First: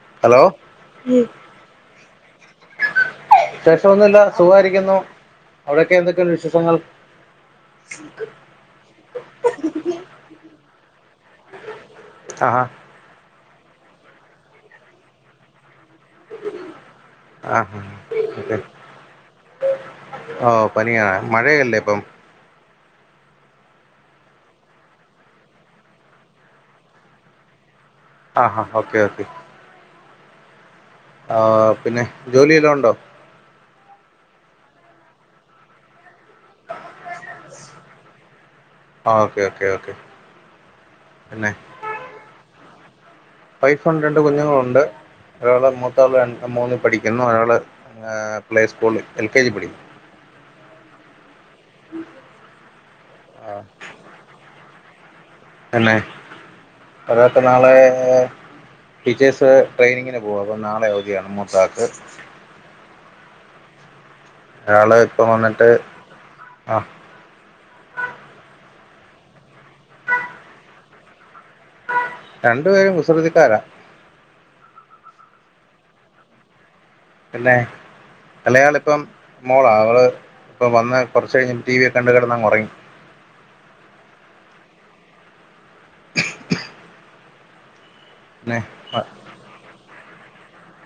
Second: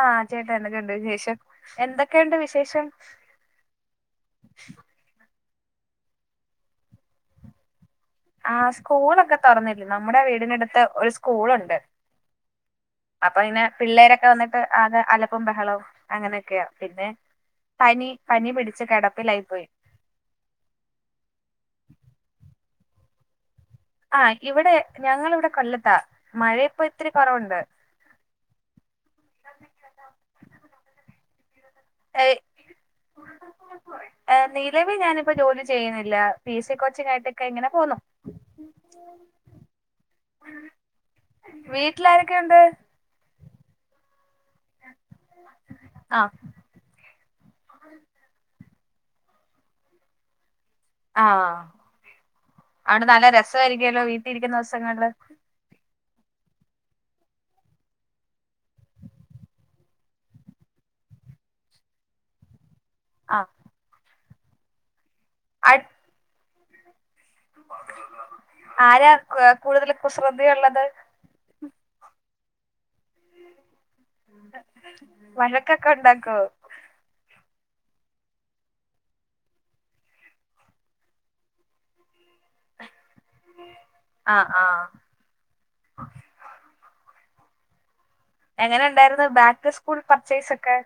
ആ ഹലോ ചേട്ടാ ന്തൊക്കെയുണ്ട് വിശേഷം എന്തൊക്കെയുണ്ട് വിശേഷം വിശേഷമൊന്നുമില്ല സുഖായിരിക്കുന്നു അവിടൊക്കെ എന്തൊക്കെയുണ്ട് വിശേഷങ്ങൾങ്ങൾ ആ സ്കൂളൊക്കെ തുറന്നില്ല നമ്മുടെ വീടിനടുത്ത് ഒരു സ്കൂളുണ്ട് ആഹാ അപ്പൊ ഇനേ പിള്ളേരൊക്കെ വന്നിട്ട് ആകെ അലപ്പും ബഹളവും അങ്ങനെയൊക്കെയാ പിന്നെ ആഹാ പനി പനി ഓക്കെ പിടിച്ച് കിടപ്പിലായി പോയി ഓ പനിയാണ് മഴയല്ലേ ഇപ്പം ആ ഇവിടെ ഞങ്ങളിവിടെ കൊല്ലത്താ മഴ ഇപ്പോ ഇത്തിരി കുറവുണ്ട് ആ ഓക്കെ ഓക്കെ ഓഊ പിന്നെ ജോലി വല്ലോ ഉണ്ടോ ഏ നിലവിൽ ഞാനിപ്പോ ജോലി ചെയ്യുന്നില്ല പി എസ് സി കോച്ചിങ് ആയിട്ടൊക്കെ ഇങ്ങനെ പോന്നു ആ ഓക്കെ ഓക്കെ ഓക്കെ വീട്ടിലാരൊക്കെയുണ്ട് വൈഫും രണ്ട് കുഞ്ഞുങ്ങളുണ്ട് ഒരാളെ മൂത്തവളെ ആഹ് രണ്ട് മൂന്നി പഠിക്ക- ഒരാളെ ഏ പ്ലേസ്കൂ മൂന്ന് എൽ കെ ജി പഠിക്ക ആ അവിടെ നല്ല ആ രസായിരിക്യുവല്ലോ വീട്ടീരിക്കുന്ന ദൊസ് ദിവസങ്ങളിലെ പിന്നെ അവരൊക്കെ നാളേ ടീച്ചേഴ്സ് ട്രെയിനിങ്ങിന് പോവും അപ്പൊ നാളെ അവധിയാണ് മൂത്താക്ക് ആ അയാള് ഇപ്പം വന്നിട്ട് ആ ആരാ കൂടുതല് കുസൃതി ഉള്ളത് രണ്ടുപേരും കുസ് സ്രുതിക്കാരാ വഴക്കൊക്കെ ഒണ്ടാക്കോ പിന്നെ വലിയാളിപ്പം മോളാ അവള് ഇപ്പൊ വന്ന് കുറച്ച് കഴിഞ്ഞ് ടി വി ഒക്കെ കണ്ട കെടന്നങ്ങൊറങ്ങി ആ ആ പിന്നെ എങ്ങനെ ഇണ്ടായിരുന്നു ബാക്ക് സ് ഫുൾപർചേയ്സൊക്കെ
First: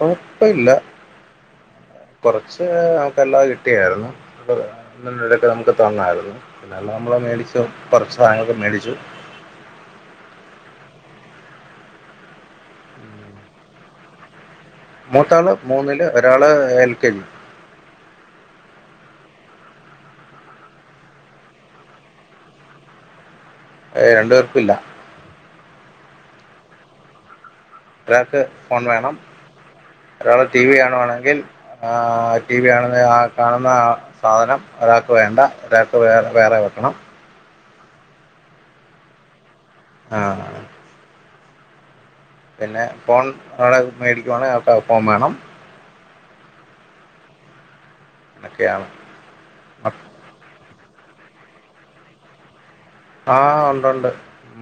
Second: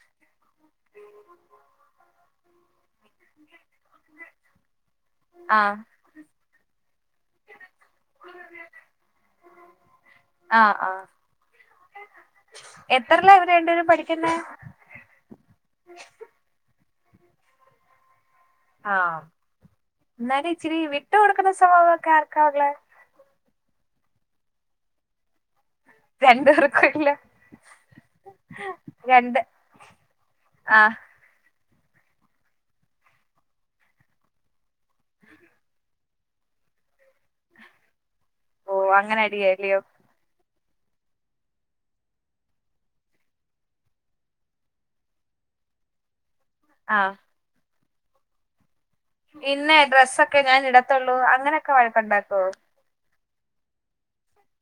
ഓ ഇപ്പ ഇല്ല കൊറച്ച് ആൾക്ക് എല്ലാം എട് കെയാര്ന്നു [unintelligible] നമുക്ക് ആഹ് തന്നാര്ന്നു പിന്നെല്ലാം അമ്മള് മേടിച്ചു കൊറച്ച് സാധനങ്ങളൊക്കെ മേടിച്ചു ആ ആ എത്ര ല്ലാ ഇവര് രണ്ടുപേരും പഠിക്കുന്നേ മൂത്താള് മൂന്നില് ഒരാള് ഏൽ കെ ജി ആ ന്നാലും ഇച്ചിരി വിട്ടു കൊടുക്കുന്ന സ്വഭാവൊക്കെ ആർക്കാവുള്ളെ ഏയ് രണ്ടു പേർക്കുല്ല രണ്ട് പേർക്കുല്ല ഒരാക്ക് ഫോൺ വേണം ഒരാള് ടി വി ആഹ് കാണുവാണെങ്കിൽ ആ ടി വി കാണുന്ന ആ കാണുന്ന ആ സാധനം ഒരാക്ക് വേണ്ട ഒരാക്ക് വേ വേറെ വെക്കണം ഓ അങ്ങനടിയായി ആ പിന്നെ ഫോൺ അവളെ മേടിക്കുവാണേ അൾക്ക് ആ ഫോൺ വേണം ആ അക്കെയാണ് ഇന്ന ഡ്രസ്സൊക്കെ ഞാനിട ത്തൊള്ളൂ അങ്ങനൊക്കെ വഴക്കു ണ്ടാക്കുവോ ആ ഉണ്ട് ഉണ്ട്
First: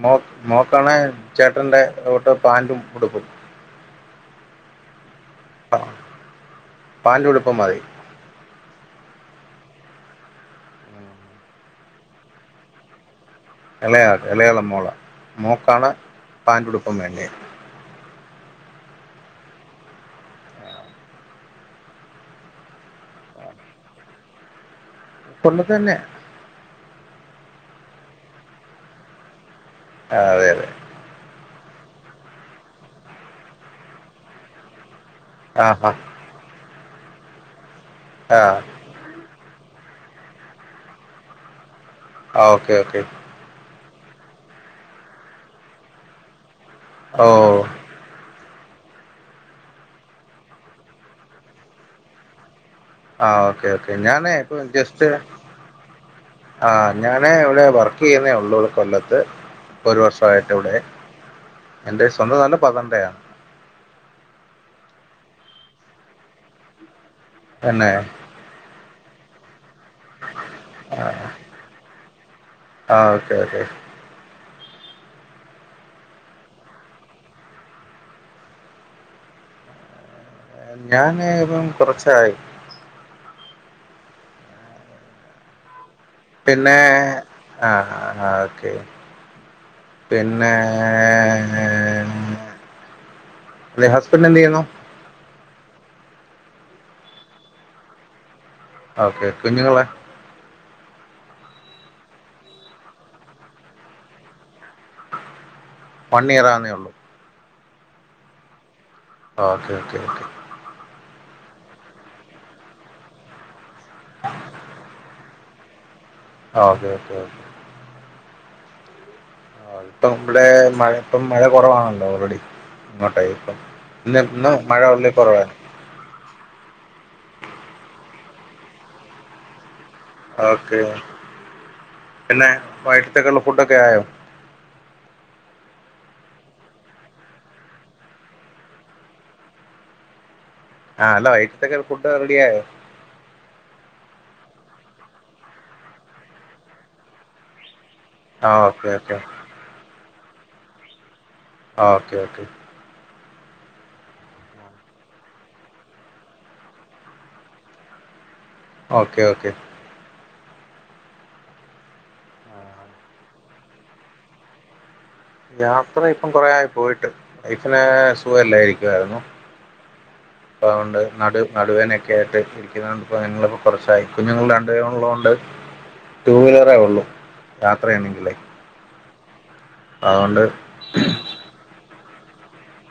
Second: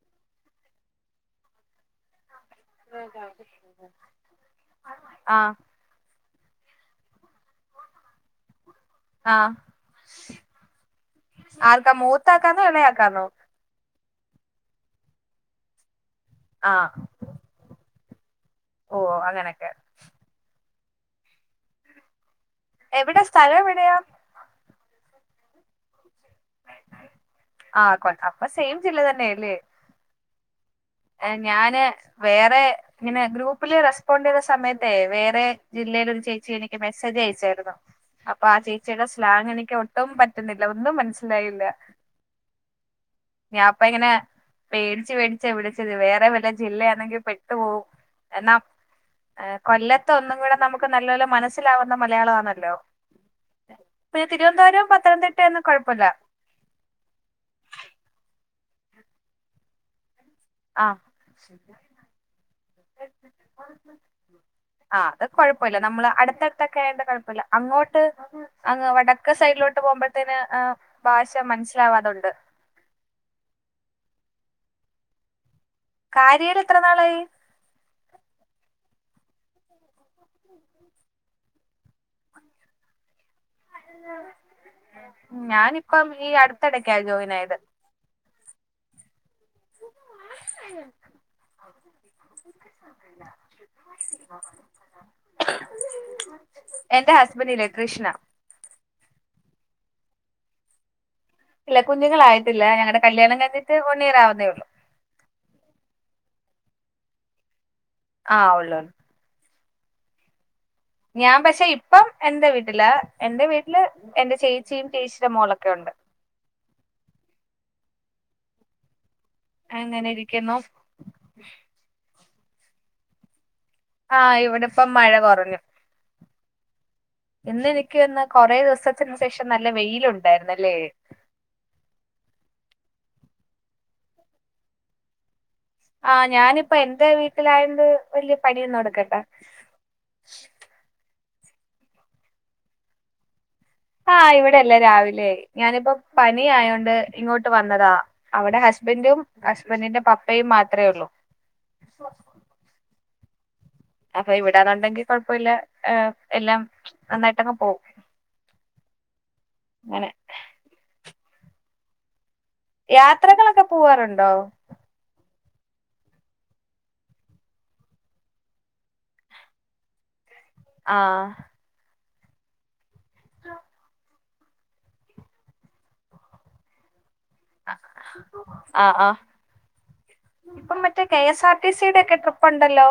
മോക് മോക്കാണേ ചേട്ടന്റെ [unintelligible] [unintelligible] [inaudible] ആഹ് പാന്റും ഉടുപ്പും മതി ആഹ് ആർക്കാ മൂത്ത ആൾക്കാണോ? ഇളയ ആൾക്കാണോ? എളയാൾക്ക് എളയാളെ മോളാ മോൾക്കാണ് പാന്റും ആഹ് ഉടുപ്പും വേണ്ടേ ഓ അങ്ങനൊക്കെ എവിടെ സ്ഥലം എവിടെയാ? കൊല്ലത്ത് തന്നെയാ. ആഹ് കൊൽ അപ്പം സെയിം ജില്ല തന്നെയാല്ലേ. ആ അതെ അതെ. ഞാന് വേറെ ഇങ്ങനെ ഗ്രൂപ്പില് റെസ്പോണ്ട് ചെയ്ത സമയത്തേ വേറെ ആ ജില്ലയിലൊരു ചേച്ചി എനിക് നിക്ക് മെസേജ് അയച്ചായി അപ്പൊ ആ ചേച്ചിയുടെ സ്ലാങ് എനിക്ക് ഒട് ട്ടും പറ്റുന്നില്ല ഒന്നും മനസ്സിലായില്ല. ആ ഓക്കെ ഓക്കെ അപ്പം ഇങ്ങനെ പേടിച്ച് പേടിച്ച് എവിടെ ച് ത്തി വേറേ വല്ല ജില്ലയാണെങ്കിൽ ഓ പെട്ടു പോവും എന്നാ ആ കൊല്ലത്ത് ഒന്നും കൂടെ നമുക്ക് നല്ലപോല്ലെ മനസ്സിലാവുന്ന മലയാളം ആന്നല്ലോ ആഹ് ഓക്കേ ഓക്കേ ഞാനേ ഇപ്പൊ ജസ്റ്റ് പത്തനംതിട്ടയൊന്നും കൊഴപ്പല്ല ആ ഞാനേ ഇവിടെ വർക്ക് ചെയ്യുന്നേ ഉള്ളൂ കൊല്ലത്ത് ഒരു വർഷം. വായിട്ട് ഇവിടെ, ആഹ് എന്റെ സ്വന്തം നാട് പത്തനംതിട്ടയാ ആ അത് കുഴപ്പമില്ല നമ്മള് അടുത്തടുത്തൊക്കെ ആയോണ്ട് കൊഴപ്പ് പ്പല്ല തന്നെ അങ്ങോട്ട് അങ്ങ് വട ക്ക സൈഡിലോട് ട്ട് പോകുമ്പോഴത്തേന് ഏം ഭാഷ മനസ്സിലാവാതൊണ്ട്. ആ ഓക്കെ ഓക്കെ കാര്യയിൽ എത്ര നാളായി? ന്താന് ഇപ്പം കുറച്ചായി. ഉം ഞാനിപ് പിന്നെ ആഹ് ആഹ് ആ ഓക്കെ പിന്നെ ഹസ്ബൻഡ് എന്ത് ചെയ്യുന്നു. എന്റെ ഹസ്ബൻഡ് ഇല്ലേ കൃഷ്ണ ഓക്കെ കുഞ്ഞുങ്ങളോ? ഇല്ല കുഞ്ഞുങ്ങളായിട്ടില്ല ഞങ്ങളുടെ കല്യാണം കഴിഞ്ഞിട്ട് വൺ ഇയർ ആവുന്നേ ഉള്ളു. വൺ ഇയർ ആവുന്നേ ഉള്ളൂ ആ ഒള്ളൂ ഓക്കെ ഓക്കെ ഓക്കെ ഞാൻ പക്ഷെ ഇപ്പം എന്റെ വീട്ടിലാ എൻ്റെ വീട്ടി വീട്ടില് എന്റെ ചേച്ചിയും ചേ ന്റ മോളൊക്കെയുണ്ട് ഓക്കെ ഓക്കെ ആ ഇപ്പൊ അങ്ങനെ ഇവിടെ ഇരിക്കുന്നു മഴ ഇപ്പ മഴ കുറവാണല്ലോ ഓൾറെഡി അങ്ങോട്ടായി ഇപ്പം ല്ല ആഹ് ഇന്ന് മഴ ഇവിടിപ്പം ഉള്ളേ കൊറഞ്ഞു കുറവാരുന്നു ഇന്ന് എനിക്ക് തോന്നുന്നു കൊറേ ദിവസത്തിന് ശേഷം നല്ല വെയി ഓക്കേ പിന്നെ വയിട്ടത്തേക്കുള്ള ഫു ഫുഡക്കെയായോ ആ ഞാനിപ്പോ എന്റെ വീട്ടിലായണ്ട് വല്യ പണിയൊന്നും എടുക്കണ്ട ആ ഹലോ വൈട്ടത്തക്ക ഫുഡ് റെഡിയായോ ആ ഇവിടെയെല്ലാം രാവിലെയായി ഞാനിപ്പോ പനി ആയോണ്ട് ഇങ്ങോട്ട് വന്നതാ അവിടെ ആഹ് ഓക്കെ ഓക്കെ ഹസ്ബൻറും ഹസ്ബൻറിന്റെ പപ്പ് അമ്മയും മാത്രേയുള്ളൂ ആ ഓക്കെ ഓക്കെ അപ്പൊ ഇവിടാന്നുണ്ടെങ്കിൽ കൊഴപ്പമില്ല എല്ലാം നന്നായിട്ടങ്ങ് പോകും ഓക്കെ ഓക്കെ യാത്രകളൊക്കെ പോവാറുണ്ടോ യാത്ര ഇപ്പം കൊറേയായി പോയിട്ട് വൈഫിനെ സുഖമില്ലാതിരിക്കുവായിരുന്നു ഇപ്പൊ അതുകൊണ്ട് ആഹ് നടു നടുവേദനയൊക്കെ കേട്ട് ഇപ്പൊ ഞങ്ങളിപ്പോ കൊറച്ചായി ഞങ്ങൾ രണ്ടുപേരും ഉള്ളതുകൊണ്ട് ടൂവീലറേ ഉള്ളൂ. യാത്രയാണെങ്കിലേ ആ ആഹ് അതുകൊണ്ട് ഇപ്പൊ മറ്റേ K S R T C യുടെയൊക്കെ ട്രിപ്പ്‌ ഇപ്പൊണ്ടല്ലോ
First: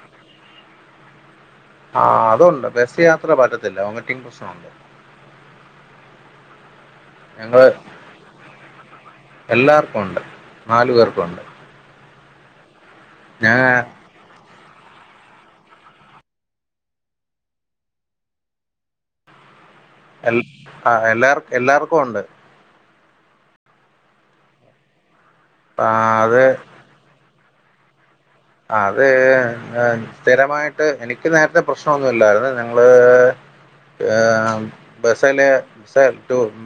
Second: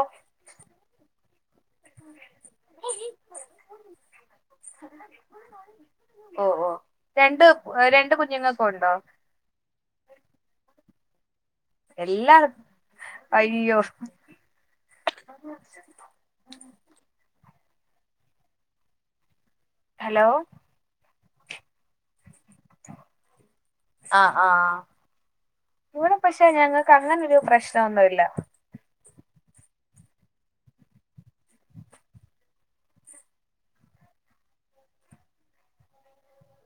ആഅതൊണ്ട് ബസ് യാത്ര പറ്റത്തില്ല വൊമിറ്റിങ് പ്രശ്നമുണ്ട്. ഓ ഓഹ് രണ്ട് ഞങ്ങള് രണ്ട് കുഞ്ഞുങ്ങൾക്കും ഉണ്ടോ? എല്ലാർക്കും ഉണ്ട് നാലു പേർക്കും [unintelligible] എല്ലാർക്ക് ഞാൻ അയ്യോ [unintelligible] ഹലോ എൽ ആ എല്ലാർക്കും എല്ലാർക്കും ഉണ്ട് ആ ആ ഇവിടെ അത് പക്ഷെ ഞങ്ങക്ക് അങ്ങന ഒരു പ്രശ് ഇഷ്ടമൊന്നുല്ല അത് സ്ഥിരമായിട്ട് എനിക്ക് നേരത്തെ പ്രശ്നം ഒന്നുല്ലായിരുന്നു. നിങ്ങള് ഏ ബസല് ബസ്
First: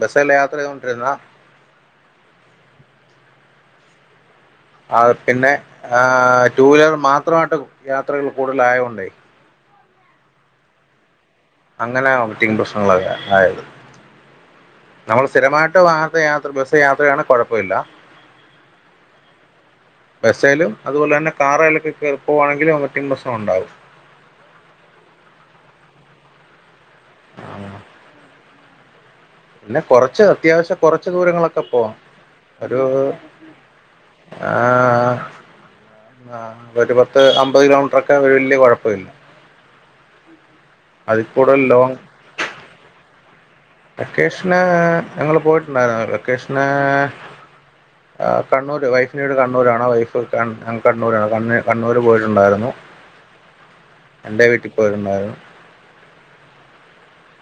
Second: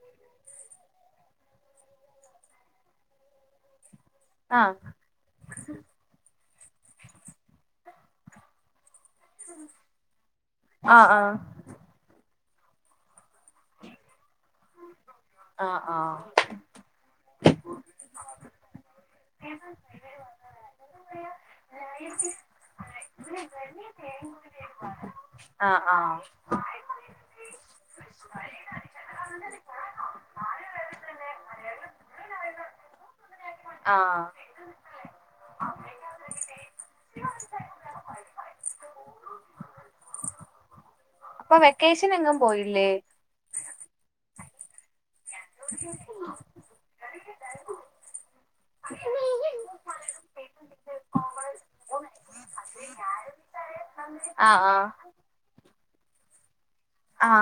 ബസല്ല യാത്ര ചെയ്തൊണ്ടിരുന്നാ ആഹ് ആ പിന്നെ ആ ടു വീലർ മാത്രമായിട്ട് യാത്രകൾ കൂടുതലായോണ്ട് ആ ആ അങ്ങനെ വൊമിറ്റിംഗ് പ്രശ്നങ്ങളുള്ളവർ ആയത് നമ്മള് സ്ഥിരമായിട്ട് ആഹ് വാഹനത്തെ ആഹ് യാത്ര ബസ് യാത്രയാണെ കൊഴപ്പമില്ല ബസ്സെലും അതുപോലെ തന്നെ കാറേലൊക്കെ കേറി പോവാണെങ്കില് വൊമിറ്റിംഗ് പ്രശ്നം ഉണ്ടാവും ആഹ് ആഹ് [unintelligible] പിന്നെ കൊറച്ച് അത്യാവശ്യ കൊറച്ച് ദൂരങ്ങളൊക്കെ പോവാം. ഒരു ആഹ് ആ ഒരു പത്ത് അമ്പത് കിലോമീറ്ററൊക്കെ വല്ല്യ കുഴപ്പ പ്പമില്ല അപ്പൊ വെക്കേഷന് എങ്ങും പോയില്ലേ വെക്കേഷന് ഞങ്ങള് പോയിട്ടുണ്ടായിരുന്ന് വെക്കേഷന് ആ കണ്ണൂര് വൈഫിന്റീട് കണ്ണൂരാണ് വൈഫ് കൺ കണ്ണൂരാണ് കണ്ണൂര് പോയിട്ടുണ്ടായിരുന്നു എന്റെ ആഹ് വീട്ടി ആഹ് പോയിരുന്നായിരുന്നു ആ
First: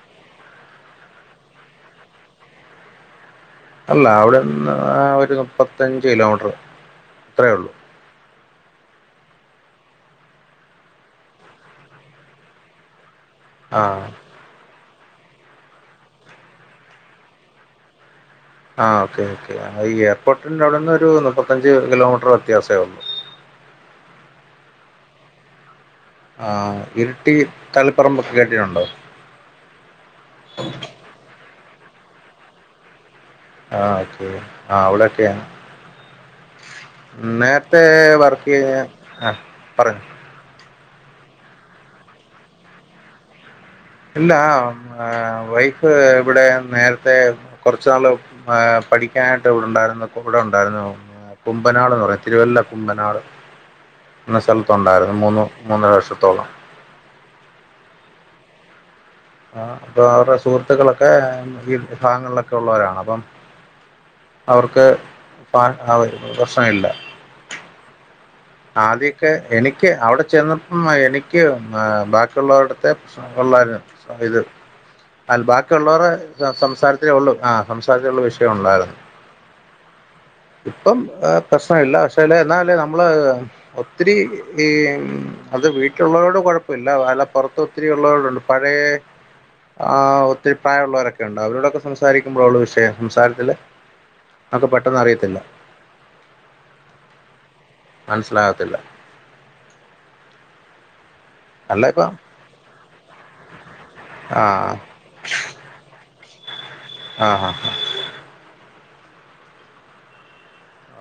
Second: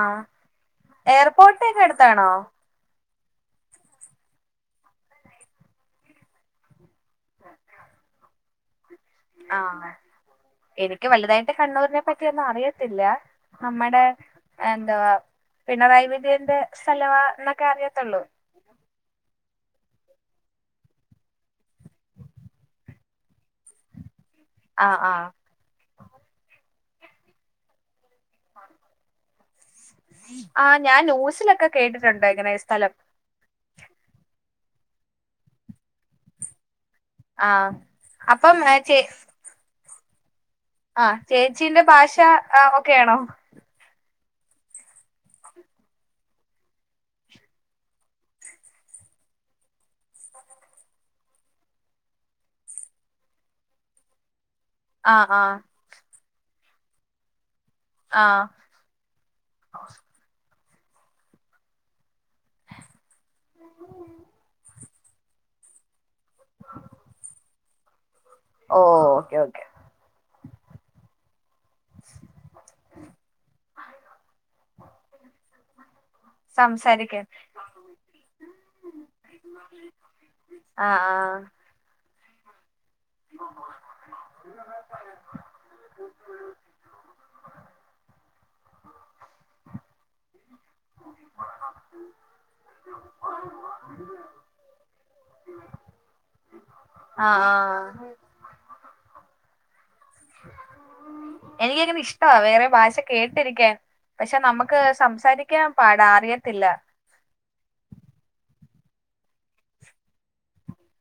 എയർപോർട്ടക്കെ അടുത്താണോ അല്ല അവിട്ന്ന് ഒരു മുപ്പത്തഞ്ച് കിലോമീറ്ററ് അത്രെ ഉള്ളു ആ എനിക്ക് വലുതായിട്ട് കണ്ണൂരിനെ പറ്റിയൊന്നും അറിയത്തില്ല അമ്മേടെ ആഹ് എൻ ആ പിണറായി വിജയന്റെ സ്ഥലവാ ന്നൊക്കെ അറിയത്തൊള്ളൂ ആ ഓക്കേ ഓക്കേ ഈ എയർപോർട്ടിൻ്റെ അവിടുന്ന് ഒരു മുപ്പത്തഞ്ച് കിലോമീറ്ററ് വ്യത്യാസേ ഉള്ളൂ ആ ആ ആ ഇരിട്ടി തളിപ്പറമ്പൊക്കെ കേട്ടിട്ടുണ്ടോ ആ ഞാൻ ന്യൂസിലൊക്കെ കേട്ടിട്ടുണ്ട് ഇങ്ങനെ ഈ സ്ഥലം ആ ഓക്കെ ആ അവടൊക്കേണ് ആഹ് നേരത്തെ വർക്ക് അപ്പം ചെയ്തേന്നെ ചേ ആ പറ ആ ചേച്ചീന്റെ ഭാഷ ആ ഓക്കേ ആണോ ഇല്ലാ വൈഫ് ഇവിടെ നേരത്തെ കൊറച്ച് നാള് പഠിക്കാനായിട്ട് ഇവിടുണ്ടായിരുന്നു അപ്പോൾ ഇവിടുണ്ടാരുന്നു കുമ്പനാടെന്ന് പറയും തിരുവല്ല കുമ്പനാട് എന്ന സ്ഥല ത്തുണ്ടായിരുന്നു ആഹ് മൂന്ന് ആഹ് മൂന്നര വർഷത്തോളം ആഹ് ആഹ് അപ്പം അവടെ സുഹൃ ബന്ധുക്കളൊക്കെ ഈ ഭാഗങ്ങളിലൊക്കെ ഉള്ളവരാണ് അപ്പം അവർക്ക് [unintelligible] പ്രശ്നം ഇല്ല ഓഹ് ആദ്യമൊക്കെ ഓക്കെ ഓക്കെ എനിക്ക് അവിടെ ചെന്നപ്പമാ എനിക്ക് ബാക്കിയുള്ളവരുടെ എടുത്ത് പ്രശ്നങ്ങളുണ്ടായിരുന്നു ആ ഇത് അത് ബാക്കിഉള്ളവർടെ സംസാരിക്കാൻ സംസാരത്തിലുള്ളു ആ സംസാരത്തിലുള്ള വിഷയം ഉള്ളായിരുന്നു ഇപ്പം ആഹ് പ്രശ്നം ഇല്ല പ എന്നാലല്ലേ നമ്മള് ഒത്തിരി ഈ അത് വീട്ടിലുള്ളവരോട് കൊഴപ്പമില്ല വേറെ പുറത്ത് ഒത്തിരി ഉള്ളവരുണ്ട് പഴേ ആ ഒത്തിരി പ്രായമുള്ളവരൊക്കെ ഉ അവരോടൊക്കെ സംസാരിക്കുമ്പോഴുള്ള വിഷയം സംസാരത്തില് നമ്മക്ക് പെട്ടെന്ന് അറിയത്തില്ല ആഹ് ആഹ് ആഹ് മനസ്സിലാകത്തില്ല ഉ [inaudible] എനിക്ക് അല്ല അങ്ങനെ ഇപ്പം ഇഷ്ടമാ വേറെ ഭാഷ കേട്ടിരിക്കാൻ പക്ഷെ ആഹ് നമുക്ക് സംസാരിക്കാൻ പാടാ അറിയ ഇല്ല ആഹ്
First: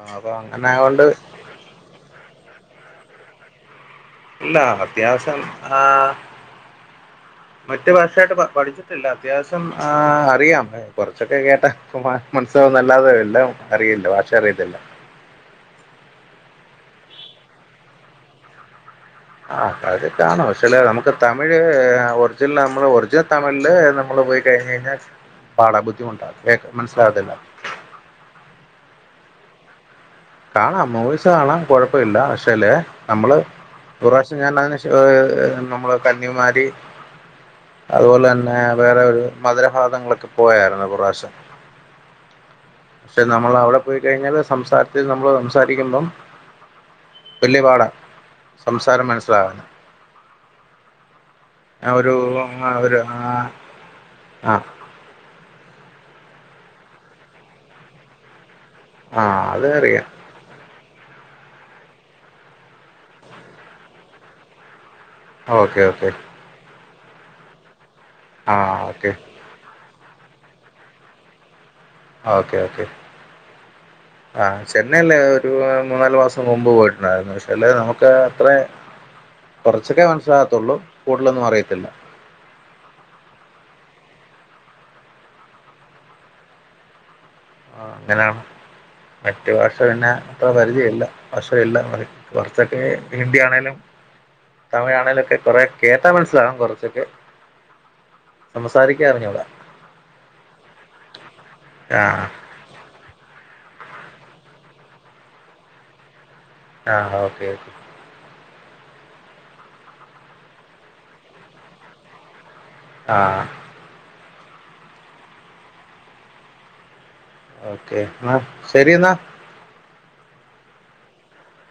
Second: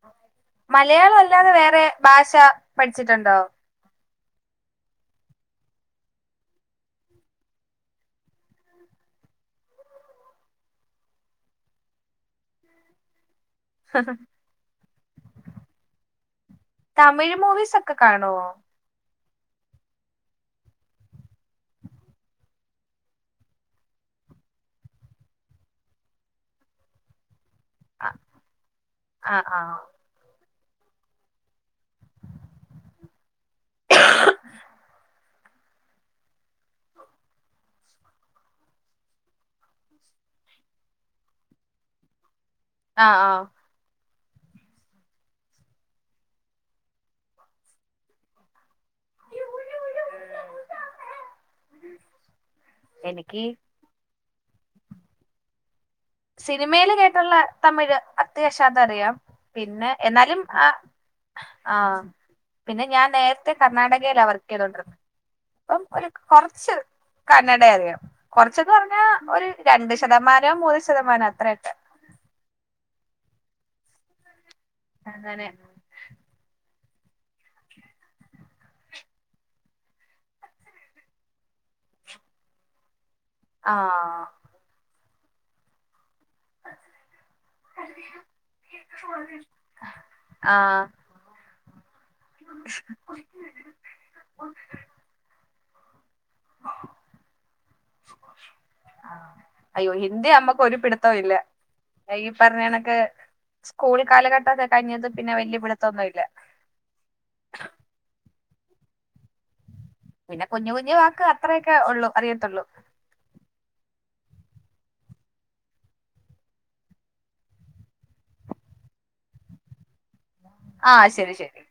ആഹ് അപ്പൊ അങ്ങനെ ആയോണ്ട് മലയാളം അല്ലാതെ വേറെ ഭാഷ പഠിച്ചിട്ടുണ്ടോ ഇല്ല അത്യാവശ്യം ആ മറ്റു ഭാഷയായിട്ട് പഠിച്ചിട്ടില്ല അത്യാവശ്യം ആ അറിയാം കുറച്ചൊക്കെ കേട്ടാ ഇപ്പം മനസ്സിലാവുംന്ന് അല്ലാതെ എല്ലാം അറിയില്ല ഭാഷ അറിയത്തില്ല തമിഴ് മൂവീസ് ഒക്കെ കാണുവോ ആ അത് കാണും പക്ഷേ ഇല്ലേ നമുക്ക് തമിഴ് ഒറിജിനൽ നമ്മള് ഒറിജിനൽ തമിഴില് നമ്മള് പോയി കഴിഞ്ഞ് കഴിഞ്ഞാൽ പാടാ ബുദ്ധിമുട്ടാ മനസ്സിലാകത്തില്ല ആ ആഹ് ആഹ് കാണാം മൂവീസ് കാണാം കുഴപ്പമില്ല പക്ഷേല് നമ്മള് ഒര് പ്രാവശ്യം ഞാൻ അതിന് നമ്മള് കന്യാകുമാരി അതുപോലെ തന്നെ വേറെ ഒരു മധുരഭാഗങ്ങളിലൊക്കെ പോയാരുന്നു ഒര് പ്രാവശ്യം ആഹ് പക്ഷെ ആഹ് നമ്മൾ അവിടെ പോയി കഴിഞ്ഞാല് സംസാരത്തില് നമ്മള് സംസാരിക്കുമ്പം വല്യ പാടാ സംസാരം മനസ്സിലാവുന്നു ഞാൻ ഒരു [unintelligible] എനിക്ക് ആഹ് സിനിമയില് കേട്ടുള്ള തമിഴ് അത്യാവശ്യം അതറിയാം ആ അത് പിന്നെ അറിയാം എന്നാലും ആ ആഹ് പിന്നെ ഞാൻ നേരത്തെ കർണാടകയിലാ വർക്ക് ചെയ്തോണ്ടിരുന്നെ ഓക്കെ അപ്പം ഒരു ഓക്കെ കുറച്ച് കന്നഡ അറിയാം ആ കൊറച്ചന്ന് പറഞ്ഞാ ഓക്കെ ഒരു രണ്ട്ം ശതമാനം ഒ ശതമാനം അത്രയക്ക ഓക്കെ ഓക്കെ ആ ചെന്നൈല്ലേ അങ്ങനെ ഒരു മൂന്നാല് മാസം മുമ്പ് പോയിട്ട് രുന്നു പക്ഷേ അല്ല നമുക്ക് അത്രേ കൊറച്ചൊക്കെ മനസ്സിലാത്തുള്ളൂ കൂടുതലൊന്നും അറിയത്തില്ല ആഹ് ആ അങ്ങനെയാണ് മറ്റു ഭാഷ പിന്നെ അത്ര ആഹ് പരിചയല്ല അ എല്ലാ അതി പുറത്തൊക്കെ ഹിന്ദി ആണേലും തമിഴാണേലും ഒക്കെ കൊറെ ഴ് മനസ്സിലാകും കുറച്ചൊക്കെ സംസാരിക്കാൻ അറിഞ്ഞൂടാ അയ്യോ ഹിന്ദി അമ്മക്ക് ഒരു പിടുത്തവും ഇല്ല ആഹ് ഈ പറഞ്ഞ കണക്ക് സ്കൂൾ കാലഘട്ടോക്കെ കഴഞ്ഞതി പിന്നെ വല്യ പിടിത്തം ഒന്നുല്ല്യ ആഹ് ഓക്കെ ഓക്കെ പിന്നെ കുഞ്ഞു കുഞ്ഞു വാക്ക് അത്രയൊക്കെ ഉള്ളു അറിയത്തുള്ളൂ ആ ഓക്കെ എന്ന ശരി എന്നാ ആഹ് ശെരി ശെരി